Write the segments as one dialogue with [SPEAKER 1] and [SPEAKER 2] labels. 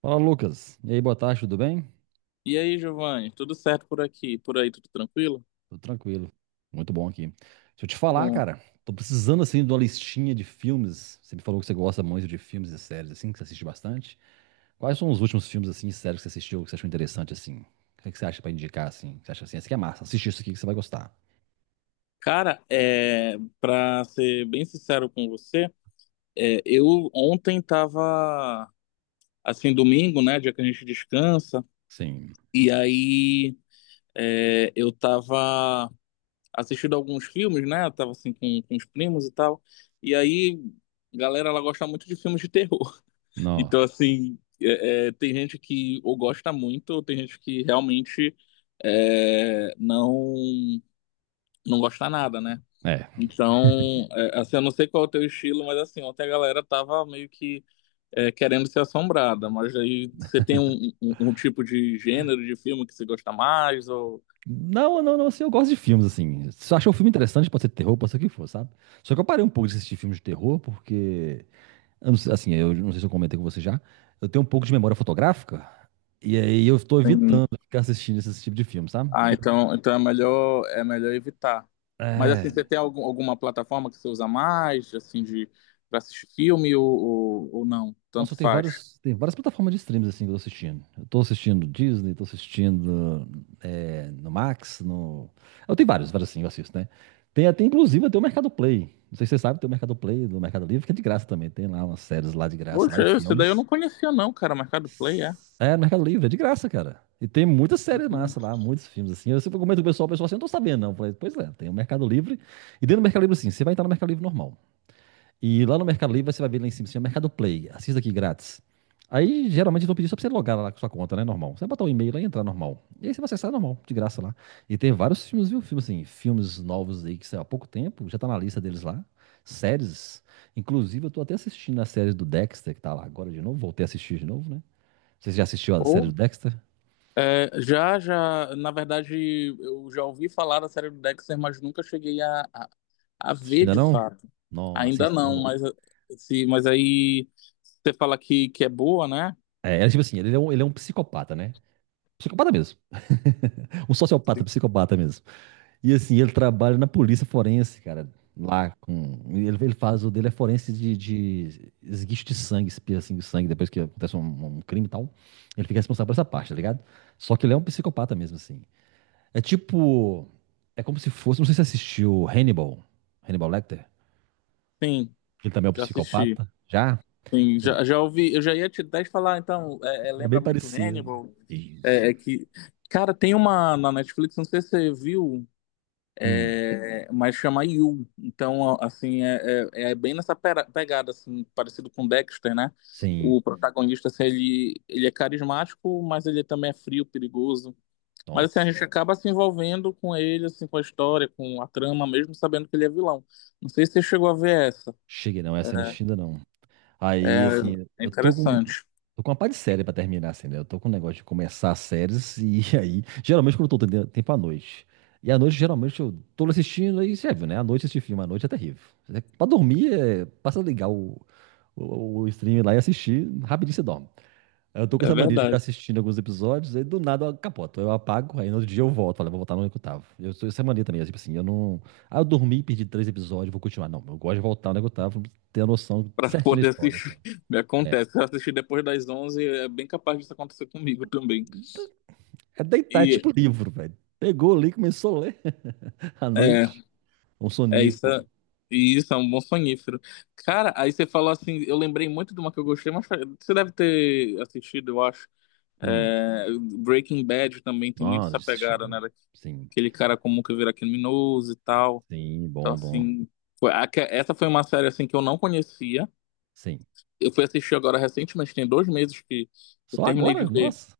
[SPEAKER 1] Fala, Lucas. E aí, boa tarde, tudo bem?
[SPEAKER 2] E aí, Giovanni, tudo certo por aqui? Por aí, tudo tranquilo?
[SPEAKER 1] Tudo tranquilo. Muito bom aqui. Deixa eu te
[SPEAKER 2] Que
[SPEAKER 1] falar,
[SPEAKER 2] bom,
[SPEAKER 1] cara. Tô precisando, assim, de uma listinha de filmes. Você me falou que você gosta muito de filmes e séries, assim, que você assiste bastante. Quais são os últimos filmes, assim, e séries que você assistiu, que você achou interessante, assim? O que é que você acha pra indicar, assim? Você acha assim, esse aqui é massa, assiste isso aqui que você vai gostar.
[SPEAKER 2] cara, pra ser bem sincero com você, eu ontem tava, assim, domingo, né, dia que a gente descansa,
[SPEAKER 1] Sim.
[SPEAKER 2] e aí eu tava assistindo alguns filmes, né, eu tava assim com os primos e tal, e aí a galera, ela gosta muito de filmes de terror,
[SPEAKER 1] Não.
[SPEAKER 2] então assim, tem gente que ou gosta muito, ou tem gente que realmente é, não não gosta nada, né?
[SPEAKER 1] É.
[SPEAKER 2] Então, assim, eu não sei qual é o teu estilo, mas assim, ontem a galera tava meio que querendo ser assombrada, mas aí você tem um tipo de gênero de filme que você gosta mais, ou.
[SPEAKER 1] Não, não, não, assim, eu gosto de filmes, assim. Se você achou um filme interessante, pode ser terror, pode ser o que for, sabe? Só que eu parei um pouco de assistir filmes de terror, porque eu não sei se eu comentei com você já, eu tenho um pouco de memória fotográfica, e aí eu tô
[SPEAKER 2] Sim.
[SPEAKER 1] evitando ficar assistindo esse tipo de filme, sabe?
[SPEAKER 2] Ah,
[SPEAKER 1] Porque
[SPEAKER 2] então é melhor evitar. Mas assim,
[SPEAKER 1] é,
[SPEAKER 2] você tem alguma plataforma que você usa mais, assim, pra assistir filme, ou não?
[SPEAKER 1] nossa, eu
[SPEAKER 2] Tanto
[SPEAKER 1] tenho
[SPEAKER 2] faz.
[SPEAKER 1] vários, tem várias plataformas de streams assim que eu tô assistindo. Eu tô assistindo Disney, tô assistindo no Max, no... Eu tenho vários, vários assim, eu assisto, né? Tem até, inclusive, até o Mercado Play. Não sei se você sabe, tem o Mercado Play do Mercado Livre, que é de graça também. Tem lá umas séries lá de graça, lá
[SPEAKER 2] Poxa,
[SPEAKER 1] e
[SPEAKER 2] esse daí eu
[SPEAKER 1] filmes.
[SPEAKER 2] não conhecia não, cara, Mercado Play, é?
[SPEAKER 1] É, no Mercado Livre, é de graça, cara. E tem muitas séries massa lá, muitos filmes assim. Eu sempre comento com o pessoal assim, eu não tô sabendo, não. Eu falei, pois é, tem o Mercado Livre. E dentro do Mercado Livre, assim, você vai entrar no Mercado Livre normal. E lá no Mercado Livre, você vai ver lá em cima, assim, o Mercado Play. Assista aqui grátis. Aí, geralmente, eu tô pedindo só pra você logar lá com sua conta, né? Normal. Você vai botar o e-mail lá e entrar normal. E aí você vai acessar normal, de graça lá. E tem vários filmes, viu? Filmes assim, filmes novos aí que saiu há pouco tempo, já tá na lista deles lá. Séries. Inclusive, eu tô até assistindo a série do Dexter, que tá lá agora de novo. Voltei a assistir de novo, né? Você já assistiu a série do
[SPEAKER 2] Uhum.
[SPEAKER 1] Dexter?
[SPEAKER 2] É, na verdade, eu já ouvi falar da série do Dexter, mas nunca cheguei a
[SPEAKER 1] Assistiu
[SPEAKER 2] ver
[SPEAKER 1] ainda
[SPEAKER 2] de
[SPEAKER 1] não?
[SPEAKER 2] fato.
[SPEAKER 1] Não,
[SPEAKER 2] Ainda
[SPEAKER 1] assiste, é
[SPEAKER 2] não,
[SPEAKER 1] bom.
[SPEAKER 2] mas se, mas aí você fala que é boa, né?
[SPEAKER 1] É, é tipo assim, ele é um psicopata, né? Psicopata mesmo. Um sociopata, psicopata mesmo. E assim, ele trabalha na polícia forense, cara. Lá com. Ele faz o dele é forense de esguicho de sangue, espirra assim, de sangue, depois que acontece um crime e tal. Ele fica responsável por essa parte, tá ligado? Só que ele é um psicopata mesmo, assim. É tipo. É como se fosse. Não sei se você assistiu Hannibal. Hannibal Lecter.
[SPEAKER 2] Sim,
[SPEAKER 1] Ele também é um
[SPEAKER 2] já assisti.
[SPEAKER 1] psicopata. Já?
[SPEAKER 2] Sim,
[SPEAKER 1] Pois
[SPEAKER 2] já ouvi, eu já ia te até te falar, então,
[SPEAKER 1] é
[SPEAKER 2] lembra
[SPEAKER 1] bem
[SPEAKER 2] muito
[SPEAKER 1] parecido.
[SPEAKER 2] Hannibal.
[SPEAKER 1] Isso.
[SPEAKER 2] É que, cara, tem uma na Netflix, não sei se você viu,
[SPEAKER 1] Hum,
[SPEAKER 2] mas chama You. Então, assim, é bem nessa pegada, assim, parecido com Dexter, né?
[SPEAKER 1] sim.
[SPEAKER 2] O protagonista, assim, ele é carismático, mas ele também é frio, perigoso. Mas, assim, a
[SPEAKER 1] Nossa.
[SPEAKER 2] gente acaba se envolvendo com ele, assim, com a história, com a trama, mesmo sabendo que ele é vilão. Não sei se você chegou a ver essa.
[SPEAKER 1] Cheguei, não. Essa eu não assisti ainda, não. Aí,
[SPEAKER 2] É,
[SPEAKER 1] assim,
[SPEAKER 2] é
[SPEAKER 1] eu tô com.
[SPEAKER 2] interessante,
[SPEAKER 1] Tô com uma pá de série pra terminar, assim, né? Eu tô com um negócio de começar as séries e aí. Geralmente, quando eu tô tendo tempo à noite. E à noite, geralmente, eu tô assistindo e você viu, né? À noite, assistir filme à noite é terrível. Pra dormir, é... basta ligar o stream lá e assistir, rapidinho você dorme. Eu tô com
[SPEAKER 2] é
[SPEAKER 1] essa mania de ficar
[SPEAKER 2] verdade.
[SPEAKER 1] assistindo alguns episódios, aí do nada eu capoto. Eu apago, aí no outro dia eu volto. Falo, vou voltar no que eu tava. Eu sou essa mania também, é tipo assim, eu não. Ah, eu dormi, perdi três episódios, vou continuar. Não, eu gosto de voltar no que eu tava, ter a noção
[SPEAKER 2] Para
[SPEAKER 1] certinha da
[SPEAKER 2] poder
[SPEAKER 1] história, assim.
[SPEAKER 2] assistir, me
[SPEAKER 1] É,
[SPEAKER 2] acontece. Se eu assistir depois das 11 é bem capaz disso acontecer comigo também.
[SPEAKER 1] é deitar, é
[SPEAKER 2] E,
[SPEAKER 1] tipo livro, velho. Pegou ali, começou a ler. À
[SPEAKER 2] é,
[SPEAKER 1] noite, um
[SPEAKER 2] É isso,
[SPEAKER 1] sonífero.
[SPEAKER 2] isso é um bom sonífero. Cara, aí você falou assim, eu lembrei muito de uma que eu gostei, mas você deve ter assistido, eu acho.
[SPEAKER 1] Hum,
[SPEAKER 2] É, Breaking Bad também tem muito
[SPEAKER 1] nossa,
[SPEAKER 2] essa pegada, né?
[SPEAKER 1] assisti. Sim,
[SPEAKER 2] Aquele cara comum que vira criminoso e tal.
[SPEAKER 1] sim,
[SPEAKER 2] Então,
[SPEAKER 1] bom, bom.
[SPEAKER 2] assim, essa foi uma série assim que eu não conhecia.
[SPEAKER 1] Sim.
[SPEAKER 2] Eu fui assistir agora recentemente, tem 2 meses que eu
[SPEAKER 1] Só
[SPEAKER 2] terminei de
[SPEAKER 1] agora?
[SPEAKER 2] ver,
[SPEAKER 1] Nossa.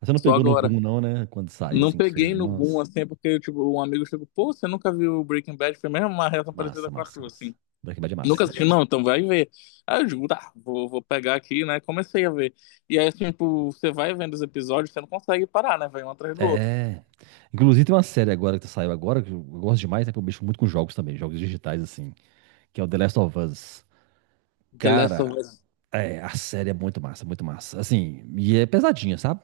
[SPEAKER 1] Você não
[SPEAKER 2] só
[SPEAKER 1] pegou no
[SPEAKER 2] agora.
[SPEAKER 1] boom, não, né? Quando saiu,
[SPEAKER 2] Não
[SPEAKER 1] assim, que
[SPEAKER 2] peguei
[SPEAKER 1] surge.
[SPEAKER 2] no boom,
[SPEAKER 1] Nossa.
[SPEAKER 2] assim, é porque, tipo, um amigo chegou, pô, você nunca viu Breaking Bad? Foi mesmo uma reação parecida
[SPEAKER 1] Massa,
[SPEAKER 2] com a
[SPEAKER 1] massa,
[SPEAKER 2] tua,
[SPEAKER 1] massa.
[SPEAKER 2] assim.
[SPEAKER 1] Breaking Bad é
[SPEAKER 2] Nunca
[SPEAKER 1] massa, eu
[SPEAKER 2] assisti,
[SPEAKER 1] gosto.
[SPEAKER 2] não, então vai ver. Ah, eu digo, tá, vou pegar aqui, né? Comecei a ver. E aí, assim, tipo, você vai vendo os episódios, você não consegue parar, né? Vai um atrás do outro.
[SPEAKER 1] É. Inclusive tem uma série agora que saiu agora, que eu gosto demais, né? Que eu mexo muito com jogos também, jogos digitais, assim, que é o The Last of Us.
[SPEAKER 2] The Last of
[SPEAKER 1] Cara,
[SPEAKER 2] Us,
[SPEAKER 1] é, a série é muito massa, muito massa. Assim, e é pesadinha, sabe?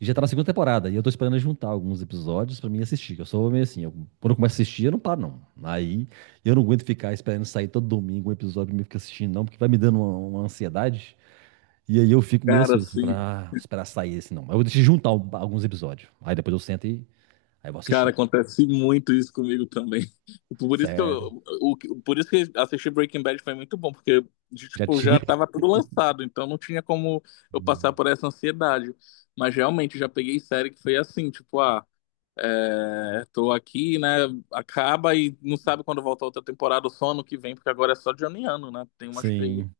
[SPEAKER 1] E já tá na segunda temporada, e eu tô esperando juntar alguns episódios pra mim assistir. Que eu sou meio assim, eu- quando eu começo a assistir, eu não paro, não. Aí eu não aguento ficar esperando sair todo domingo um episódio pra mim ficar assistindo, não, porque vai me dando uma ansiedade. E aí eu fico meio
[SPEAKER 2] cara,
[SPEAKER 1] ansioso, assim,
[SPEAKER 2] assim,
[SPEAKER 1] pra ah, esperar sair esse não. Mas eu vou deixar juntar al- alguns episódios. Aí depois eu sento e aí eu vou
[SPEAKER 2] cara,
[SPEAKER 1] assistindo.
[SPEAKER 2] acontece muito isso comigo também. Por isso que
[SPEAKER 1] Sério.
[SPEAKER 2] eu, o, por isso que assistir Breaking Bad foi muito bom, porque,
[SPEAKER 1] Já
[SPEAKER 2] tipo,
[SPEAKER 1] tinha.
[SPEAKER 2] já tava tudo lançado, então não tinha como eu passar por essa ansiedade. Mas realmente, já peguei série que foi assim, tipo, ah. É, tô aqui, né? Acaba e não sabe quando volta outra temporada, ou só ano que vem, porque agora é só Johnny Ano, né? Tem umas que aí.
[SPEAKER 1] Sim.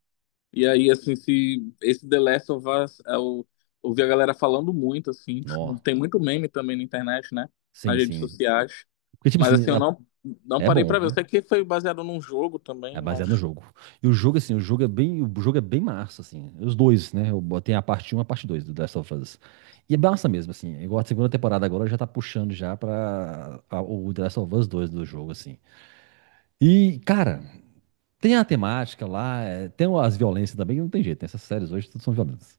[SPEAKER 2] E aí, assim, se esse The Last of Us, eu ouvi a galera falando muito, assim, tipo,
[SPEAKER 1] Nó.
[SPEAKER 2] tem muito meme também na internet, né? Nas
[SPEAKER 1] Sim,
[SPEAKER 2] redes
[SPEAKER 1] sim.
[SPEAKER 2] sociais.
[SPEAKER 1] Porque, tipo
[SPEAKER 2] Mas
[SPEAKER 1] assim,
[SPEAKER 2] assim, eu
[SPEAKER 1] na-
[SPEAKER 2] não
[SPEAKER 1] é
[SPEAKER 2] parei
[SPEAKER 1] bom,
[SPEAKER 2] pra ver. Eu
[SPEAKER 1] viu?
[SPEAKER 2] sei que foi baseado num jogo
[SPEAKER 1] É
[SPEAKER 2] também,
[SPEAKER 1] baseado no
[SPEAKER 2] mas
[SPEAKER 1] jogo. E o jogo, assim, o jogo é bem, o jogo é bem massa, assim. Os dois, né? Eu botei a parte um e a parte 2 do Last of Us. E é massa mesmo, assim. É Igual a segunda temporada agora já tá puxando já pra a- o The Last of Us 2 do jogo, assim. E, cara, tem a temática lá, é, tem as violências também, que não tem jeito, né? Essas séries hoje tudo são violentas.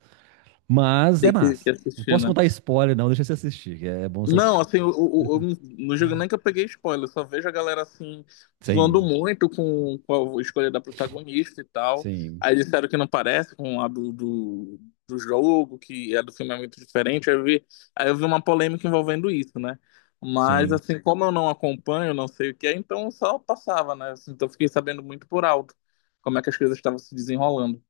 [SPEAKER 1] Mas é
[SPEAKER 2] tem que
[SPEAKER 1] massa. Não
[SPEAKER 2] assistir,
[SPEAKER 1] posso
[SPEAKER 2] né?
[SPEAKER 1] contar spoiler, não, deixa você assistir, que é bom você
[SPEAKER 2] Não,
[SPEAKER 1] assistir.
[SPEAKER 2] assim, eu no jogo nem que eu peguei spoiler, eu só vejo a galera assim, zoando
[SPEAKER 1] Sim,
[SPEAKER 2] muito com a escolha da protagonista e tal.
[SPEAKER 1] sim,
[SPEAKER 2] Aí disseram que não parece com a do jogo, que a do filme é muito diferente. Aí eu vi uma polêmica envolvendo isso, né? Mas
[SPEAKER 1] sim.
[SPEAKER 2] assim, como eu não acompanho, não sei o que é, então eu só passava, né? Assim, então eu fiquei sabendo muito por alto como é que as coisas estavam se desenrolando.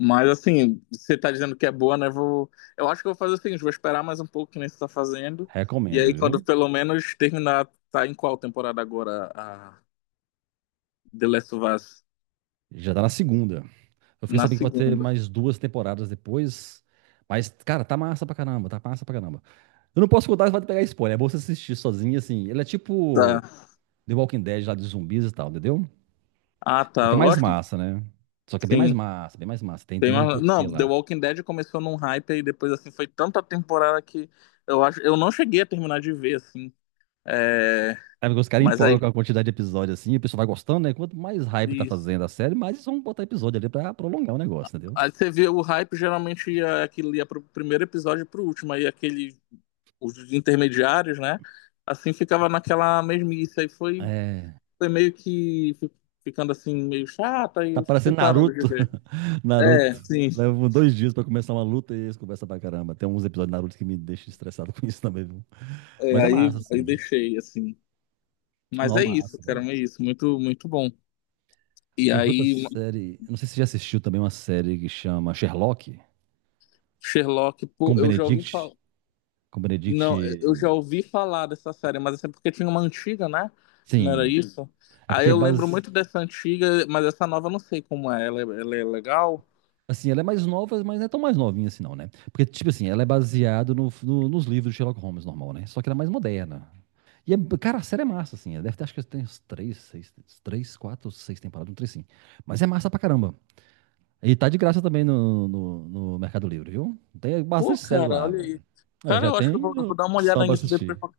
[SPEAKER 2] Mas assim, você tá dizendo que é boa, né? Eu acho que eu vou fazer o seguinte, vou esperar mais um pouco que nem você tá fazendo. E aí,
[SPEAKER 1] Recomendo, viu?
[SPEAKER 2] quando pelo menos terminar, tá em qual temporada agora a The Last of Us?
[SPEAKER 1] Já tá na segunda. Eu fiquei
[SPEAKER 2] Na
[SPEAKER 1] sabendo que vai ter
[SPEAKER 2] segunda.
[SPEAKER 1] mais duas temporadas depois. Mas, cara, tá massa pra caramba, tá massa pra caramba. Eu não posso contar, você vai pegar spoiler. É bom você assistir sozinho, assim. Ele é tipo
[SPEAKER 2] Tá.
[SPEAKER 1] The Walking Dead lá de zumbis e tal, entendeu?
[SPEAKER 2] Ah,
[SPEAKER 1] Só que
[SPEAKER 2] tá.
[SPEAKER 1] é mais
[SPEAKER 2] Ótimo.
[SPEAKER 1] massa, né? Só que é bem mais
[SPEAKER 2] Sim.
[SPEAKER 1] massa, bem mais massa. Tem, tem o porquê
[SPEAKER 2] Não, The
[SPEAKER 1] lá.
[SPEAKER 2] Walking Dead começou num hype e depois assim foi tanta temporada que eu acho. Eu não cheguei a terminar de ver, assim. É...
[SPEAKER 1] É porque os caras
[SPEAKER 2] Mas
[SPEAKER 1] empolgam com
[SPEAKER 2] aí.
[SPEAKER 1] a quantidade de episódios assim, o pessoal vai gostando, né? Quanto mais hype tá
[SPEAKER 2] Isso.
[SPEAKER 1] fazendo a série, mais eles vão botar episódio ali pra prolongar o negócio, entendeu?
[SPEAKER 2] Aí você vê o hype, geralmente ia pro primeiro episódio e pro último. Aí aquele os intermediários, né? Assim ficava naquela mesmice. Aí foi,
[SPEAKER 1] É.
[SPEAKER 2] foi meio que ficando assim, meio chata, e
[SPEAKER 1] Tá
[SPEAKER 2] eu fui
[SPEAKER 1] parecendo
[SPEAKER 2] parando de
[SPEAKER 1] Naruto.
[SPEAKER 2] ver. É,
[SPEAKER 1] Naruto.
[SPEAKER 2] sim.
[SPEAKER 1] Levam dois dias pra começar uma luta e eles conversam pra caramba. Tem uns episódios de Naruto que me deixam estressado com isso também, viu?
[SPEAKER 2] É,
[SPEAKER 1] Mas é massa,
[SPEAKER 2] aí
[SPEAKER 1] assim.
[SPEAKER 2] deixei, assim. Mas
[SPEAKER 1] Não, é
[SPEAKER 2] é isso,
[SPEAKER 1] massa,
[SPEAKER 2] cara,
[SPEAKER 1] cara.
[SPEAKER 2] é isso. Muito, muito bom. E
[SPEAKER 1] Porque vi outra
[SPEAKER 2] aí,
[SPEAKER 1] série. Eu Não sei se você já assistiu também uma série que chama Sherlock,
[SPEAKER 2] Sherlock, pô,
[SPEAKER 1] com
[SPEAKER 2] eu já ouvi
[SPEAKER 1] Benedict.
[SPEAKER 2] falar.
[SPEAKER 1] Com Benedict.
[SPEAKER 2] Não, eu já ouvi falar dessa série, mas essa é porque tinha uma antiga, né? Não era
[SPEAKER 1] Sim.
[SPEAKER 2] isso?
[SPEAKER 1] É
[SPEAKER 2] Aí
[SPEAKER 1] porque é
[SPEAKER 2] eu lembro
[SPEAKER 1] base.
[SPEAKER 2] muito dessa antiga, mas essa nova eu não sei como é. Ela é legal?
[SPEAKER 1] Assim, ela é mais nova, mas não é tão mais novinha assim, não, né? Porque, tipo assim, ela é baseada nos livros de Sherlock Holmes normal, né? Só que ela é mais moderna. E, é, cara, a série é massa, assim. Ela deve ter, acho que tem uns três, seis, três, quatro, seis temporadas, um três, sim. Mas é massa pra caramba. E tá de graça também no Mercado Livre, viu? Tem
[SPEAKER 2] Pô,
[SPEAKER 1] bastante série
[SPEAKER 2] cara,
[SPEAKER 1] lá,
[SPEAKER 2] olha aí.
[SPEAKER 1] velho. Aí, eu
[SPEAKER 2] Cara,
[SPEAKER 1] já
[SPEAKER 2] eu acho que eu vou,
[SPEAKER 1] tenho
[SPEAKER 2] vou dar uma
[SPEAKER 1] opção
[SPEAKER 2] olhada
[SPEAKER 1] pra
[SPEAKER 2] nisso depois
[SPEAKER 1] assistir.
[SPEAKER 2] porque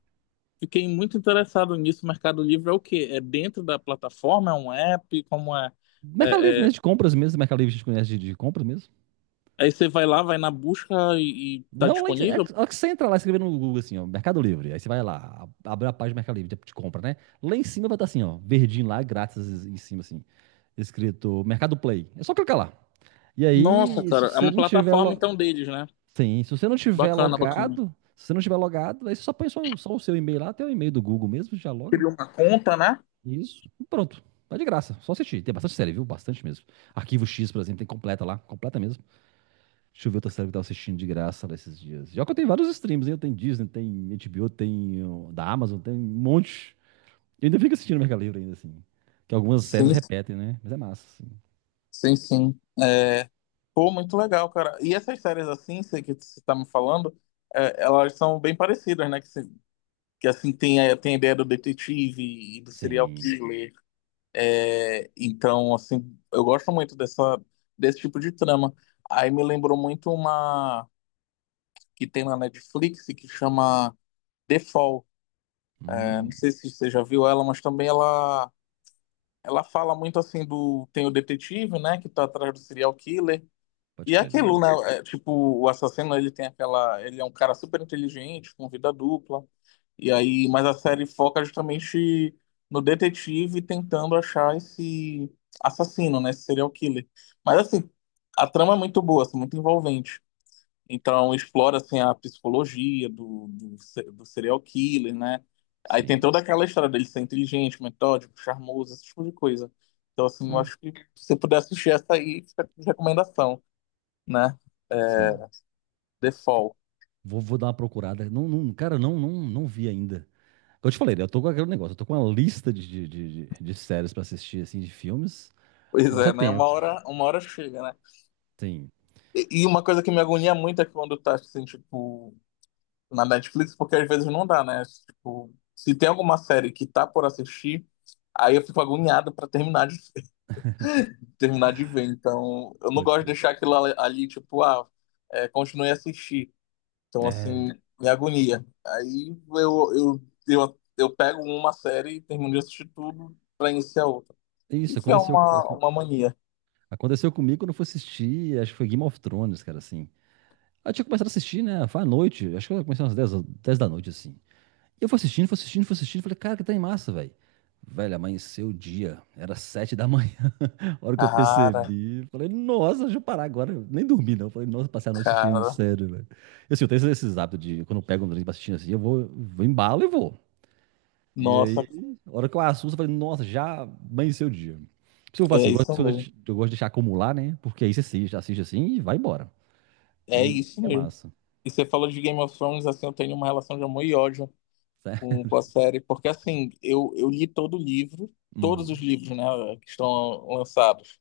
[SPEAKER 2] fiquei muito interessado nisso. Mercado Livre é o quê? É dentro da plataforma? É um app? Como é?
[SPEAKER 1] Mercado Livre
[SPEAKER 2] É,
[SPEAKER 1] mesmo, de
[SPEAKER 2] é-
[SPEAKER 1] compras mesmo. Mercado Livre a gente conhece de compras mesmo.
[SPEAKER 2] Aí você vai lá, vai na busca e tá
[SPEAKER 1] Não, lá, em-
[SPEAKER 2] disponível?
[SPEAKER 1] é que você entra lá escrevendo no Google assim, ó, Mercado Livre. Aí você vai lá, a- abre a página do Mercado Livre de compra, né? Lá em cima vai estar assim, ó, verdinho lá, grátis em cima, assim, escrito Mercado Play. É só clicar lá. E
[SPEAKER 2] Nossa, é.
[SPEAKER 1] aí,
[SPEAKER 2] Cara,
[SPEAKER 1] se
[SPEAKER 2] é
[SPEAKER 1] você
[SPEAKER 2] uma
[SPEAKER 1] não tiver
[SPEAKER 2] plataforma
[SPEAKER 1] lo...
[SPEAKER 2] então deles, né?
[SPEAKER 1] Sim, se você não tiver
[SPEAKER 2] Bacana, bacana.
[SPEAKER 1] logado, se você não tiver logado, aí você só põe só o seu e-mail lá, até o e-mail do Google mesmo, já loga.
[SPEAKER 2] Cria uma conta, né?
[SPEAKER 1] Isso. E pronto. Tá de graça. Só assistir. Tem bastante série, viu? Bastante mesmo. Arquivo X, por exemplo, tem completa lá, completa mesmo. Deixa eu ver outra série que eu tava assistindo de graça lá esses dias. Já que eu tenho vários streams, hein? Eu tenho Disney, tem HBO, tem ó, da Amazon, tem um monte. Eu ainda fico assistindo Mercado Livre ainda, assim. Que algumas séries
[SPEAKER 2] Sim,
[SPEAKER 1] repetem, né? Mas é massa, assim.
[SPEAKER 2] sim, sim. Pô, muito legal, cara. E essas séries assim, sei que você tá me falando, elas são bem parecidas, né? Que assim tem a ideia do detetive e do serial
[SPEAKER 1] Sim.
[SPEAKER 2] killer. É, então, assim, eu gosto muito dessa desse tipo de trama. Aí me lembrou muito uma que tem na Netflix que chama The Fall. É, não
[SPEAKER 1] Hum,
[SPEAKER 2] sei se você já viu ela, mas também ela fala muito assim do tem o detetive, né, que tá atrás do serial killer.
[SPEAKER 1] pode
[SPEAKER 2] E é
[SPEAKER 1] crer, ainda
[SPEAKER 2] aquilo, né?
[SPEAKER 1] não.
[SPEAKER 2] Tipo, o assassino, ele tem aquela. Ele é um cara super inteligente, com vida dupla. E aí, mas a série foca justamente no detetive tentando achar esse assassino, né? Esse serial killer. Mas assim, a trama é muito boa, assim, muito envolvente. Então explora assim a psicologia do, do, se- do serial killer, né? Aí tem
[SPEAKER 1] Sim.
[SPEAKER 2] toda aquela história dele ser inteligente, metódico, charmoso, esse tipo de coisa. Então assim, eu
[SPEAKER 1] Ó,
[SPEAKER 2] acho que se você puder assistir essa aí, fica de recomendação, né?
[SPEAKER 1] sim.
[SPEAKER 2] Default.
[SPEAKER 1] Vou, vou dar uma procurada. Não, não, cara, não, não, não vi ainda. Como eu te falei, né, eu tô com aquele negócio, eu tô com uma lista de séries pra assistir, assim, de filmes.
[SPEAKER 2] Pois
[SPEAKER 1] Não precisa
[SPEAKER 2] é, né?
[SPEAKER 1] tempo.
[SPEAKER 2] Uma hora chega, né?
[SPEAKER 1] Sim,
[SPEAKER 2] E uma coisa que me agonia muito é quando tá, assim, tipo, na Netflix, porque às vezes não dá, né? Tipo, se tem alguma série que tá por assistir, aí eu fico agoniado pra terminar terminar de ver. Então, eu não
[SPEAKER 1] pode
[SPEAKER 2] gosto de
[SPEAKER 1] crer.
[SPEAKER 2] deixar aquilo ali, tipo, continue a assistir. Então, assim,
[SPEAKER 1] É,
[SPEAKER 2] me agonia. Aí eu pego uma série e termino de assistir tudo pra iniciar outra.
[SPEAKER 1] isso,
[SPEAKER 2] Isso é
[SPEAKER 1] aconteceu.
[SPEAKER 2] uma mania.
[SPEAKER 1] Aconteceu comigo quando eu fui assistir, acho que foi Game of Thrones, cara, assim. Aí eu tinha começado a assistir, né? Foi à noite, acho que eu comecei umas 10, 10 da noite, assim. E eu fui assistindo, fui assistindo, fui assistindo, falei, cara, que tá em massa, velho. Velho, amanheceu o dia, era 7 da manhã, a hora que eu
[SPEAKER 2] Cara,
[SPEAKER 1] percebi. Falei, nossa, deixa eu parar agora. Eu nem dormi, não. Falei, nossa, passei a noite assistindo,
[SPEAKER 2] cara.
[SPEAKER 1] sério, velho. E assim, eu tenho esses hábitos de, quando eu pego um drink pra assistir, assim, eu vou, vou embalo e vou. E
[SPEAKER 2] Nossa,
[SPEAKER 1] aí, a hora que eu assusto, eu falei, nossa, já amanheceu o dia. Por isso que eu falo assim,
[SPEAKER 2] é
[SPEAKER 1] eu
[SPEAKER 2] isso
[SPEAKER 1] gosto,
[SPEAKER 2] mesmo.
[SPEAKER 1] eu gosto de deixar acumular, né? Porque aí você assiste, assiste assim e vai embora.
[SPEAKER 2] É
[SPEAKER 1] E
[SPEAKER 2] isso
[SPEAKER 1] é
[SPEAKER 2] mesmo.
[SPEAKER 1] massa.
[SPEAKER 2] E você falou de Game of Thrones, assim, eu tenho uma relação de amor e ódio com,
[SPEAKER 1] Certo?
[SPEAKER 2] com a série, porque assim, eu li todos os
[SPEAKER 1] Hum,
[SPEAKER 2] livros, né, que estão lançados.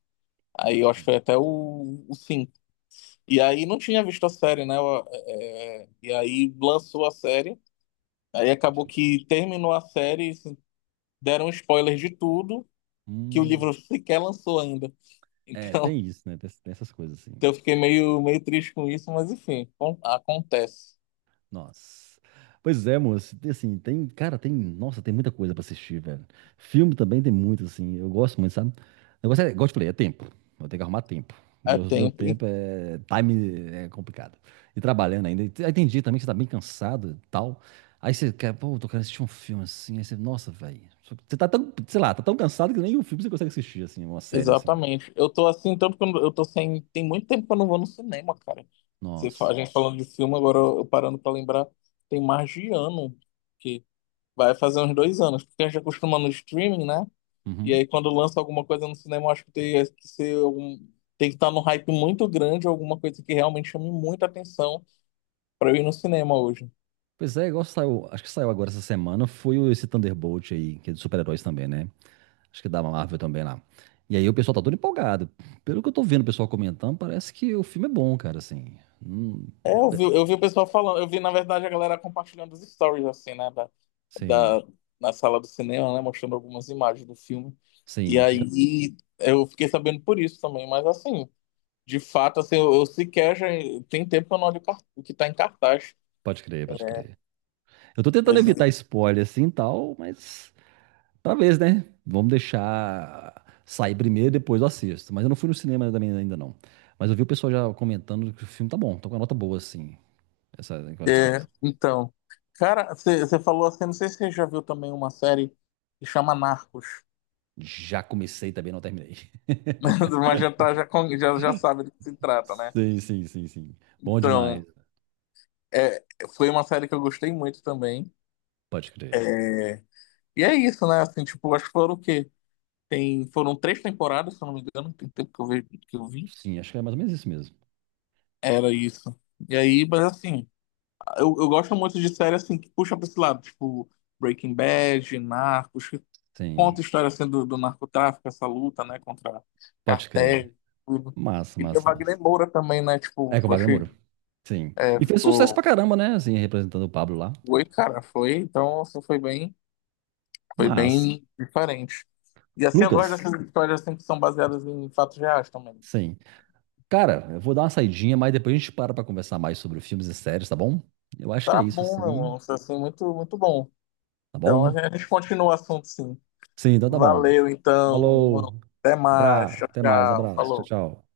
[SPEAKER 2] Aí eu acho que
[SPEAKER 1] sim,
[SPEAKER 2] foi até o 5. E aí não tinha visto a série, né? E aí lançou a série. Aí
[SPEAKER 1] pode
[SPEAKER 2] acabou
[SPEAKER 1] escolher.
[SPEAKER 2] que terminou a série, deram spoilers de tudo, que o
[SPEAKER 1] Hum,
[SPEAKER 2] livro sequer lançou ainda.
[SPEAKER 1] é,
[SPEAKER 2] Então,
[SPEAKER 1] tem isso, né? Tem, tem essas coisas assim.
[SPEAKER 2] eu fiquei meio triste com isso, mas enfim, acontece.
[SPEAKER 1] Nossa. Pois é, moço. Tem, assim, tem, cara, tem, nossa, tem muita coisa pra assistir, velho. Filme também tem muito, assim. Eu gosto muito, sabe? O negócio é, igual eu te falei, é tempo. Eu tenho que arrumar tempo.
[SPEAKER 2] É
[SPEAKER 1] Meu
[SPEAKER 2] tempo.
[SPEAKER 1] tempo é, time é complicado. E trabalhando ainda. E te- Aí tem dia também que você tá bem cansado e tal. Aí você quer, pô, tô querendo assistir um filme assim. Aí você, nossa, velho. Você tá tão, sei lá, tá tão cansado que nem um filme você consegue assistir, assim, uma série, assim.
[SPEAKER 2] Exatamente. Eu tô assim, tanto que eu tô sem. Tem muito tempo que eu não vou no cinema, cara.
[SPEAKER 1] Nossa.
[SPEAKER 2] A gente falando de filme, agora eu parando pra lembrar, tem mais de ano, que vai fazer uns 2 anos, porque a gente acostuma no streaming, né? E
[SPEAKER 1] Uhum.
[SPEAKER 2] aí quando lança alguma coisa no cinema, eu acho que tem que ser algum. Tem que estar num hype muito grande, alguma coisa que realmente chame muita atenção pra eu ir no cinema hoje.
[SPEAKER 1] Pois é, igual saiu, acho que saiu agora essa semana, foi o- esse Thunderbolt aí, que é de super-heróis também, né? Acho que é da Marvel também lá. E aí o pessoal tá todo empolgado. Pelo que eu tô vendo o pessoal comentando, parece que o filme é bom, cara, assim. Hum,
[SPEAKER 2] É, eu
[SPEAKER 1] pe-
[SPEAKER 2] vi, eu vi o pessoal falando, eu vi, na verdade, a galera compartilhando os stories, assim, né,
[SPEAKER 1] sim,
[SPEAKER 2] da, na sala do cinema, né, mostrando algumas imagens do filme. E
[SPEAKER 1] sim. eu-
[SPEAKER 2] aí eu fiquei sabendo por isso também, mas assim, de fato, assim, eu sequer já tem tempo que eu não olho o o que tá em cartaz.
[SPEAKER 1] Pode crer, pode
[SPEAKER 2] É.
[SPEAKER 1] crer. Eu tô tentando
[SPEAKER 2] Mas,
[SPEAKER 1] evitar spoiler assim e tal, mas talvez, né? Vamos deixar sair primeiro, depois eu assisto. Mas eu não fui no cinema também ainda não. Mas eu vi o pessoal já comentando que o filme tá bom, tô com a nota boa, assim. Essa questão.
[SPEAKER 2] então, cara, você falou assim, não sei se você já viu também uma série que chama Narcos,
[SPEAKER 1] Já comecei também, não terminei.
[SPEAKER 2] mas já, tá, já, con- já, já sabe do que se trata, né?
[SPEAKER 1] Sim, sim, sim, sim. Bom demais.
[SPEAKER 2] Então, é, foi uma série que eu gostei muito também.
[SPEAKER 1] Pode crer.
[SPEAKER 2] É. E é isso, né? Assim, tipo, acho que foram o quê? Foram 3 temporadas, se eu não me engano, tem tempo que eu vi.
[SPEAKER 1] Sim, acho que é mais ou menos isso mesmo.
[SPEAKER 2] Era isso. E aí, mas assim, eu gosto muito de série assim que puxa pra esse lado, tipo Breaking Bad, Narcos, que conta
[SPEAKER 1] Sim,
[SPEAKER 2] a história assim, do narcotráfico, essa luta, né, contra
[SPEAKER 1] pode
[SPEAKER 2] cartéis,
[SPEAKER 1] crer.
[SPEAKER 2] tudo.
[SPEAKER 1] Massa,
[SPEAKER 2] E tem o
[SPEAKER 1] massa,
[SPEAKER 2] Wagner
[SPEAKER 1] massa.
[SPEAKER 2] Moura também, né? Tipo,
[SPEAKER 1] É com o
[SPEAKER 2] eu
[SPEAKER 1] Wagner Moura.
[SPEAKER 2] achei.
[SPEAKER 1] Sim.
[SPEAKER 2] É,
[SPEAKER 1] E fez sucesso pra
[SPEAKER 2] ficou.
[SPEAKER 1] caramba, né? Assim, representando o Pablo lá.
[SPEAKER 2] Foi, cara, foi. Então, assim, foi bem. Foi
[SPEAKER 1] Mas,
[SPEAKER 2] bem diferente. E assim, eu gosto
[SPEAKER 1] Lucas,
[SPEAKER 2] dessas histórias assim, que são baseadas em fatos reais também.
[SPEAKER 1] sim. Cara, eu vou dar uma saidinha, mas depois a gente para pra conversar mais sobre filmes e séries, tá bom? Eu acho que
[SPEAKER 2] Tá
[SPEAKER 1] é isso,
[SPEAKER 2] bom, meu
[SPEAKER 1] assim.
[SPEAKER 2] irmão. Isso, assim, muito, muito bom.
[SPEAKER 1] Tá
[SPEAKER 2] Então, a
[SPEAKER 1] bom?
[SPEAKER 2] gente a gente continua o assunto, sim.
[SPEAKER 1] Sim, então tá bom.
[SPEAKER 2] Valeu, então, irmão.
[SPEAKER 1] Falou.
[SPEAKER 2] Até mais.
[SPEAKER 1] Abraço.
[SPEAKER 2] Tchau,
[SPEAKER 1] Até mais.
[SPEAKER 2] tchau.
[SPEAKER 1] Abraço. Tchau,
[SPEAKER 2] Falou.
[SPEAKER 1] tchau.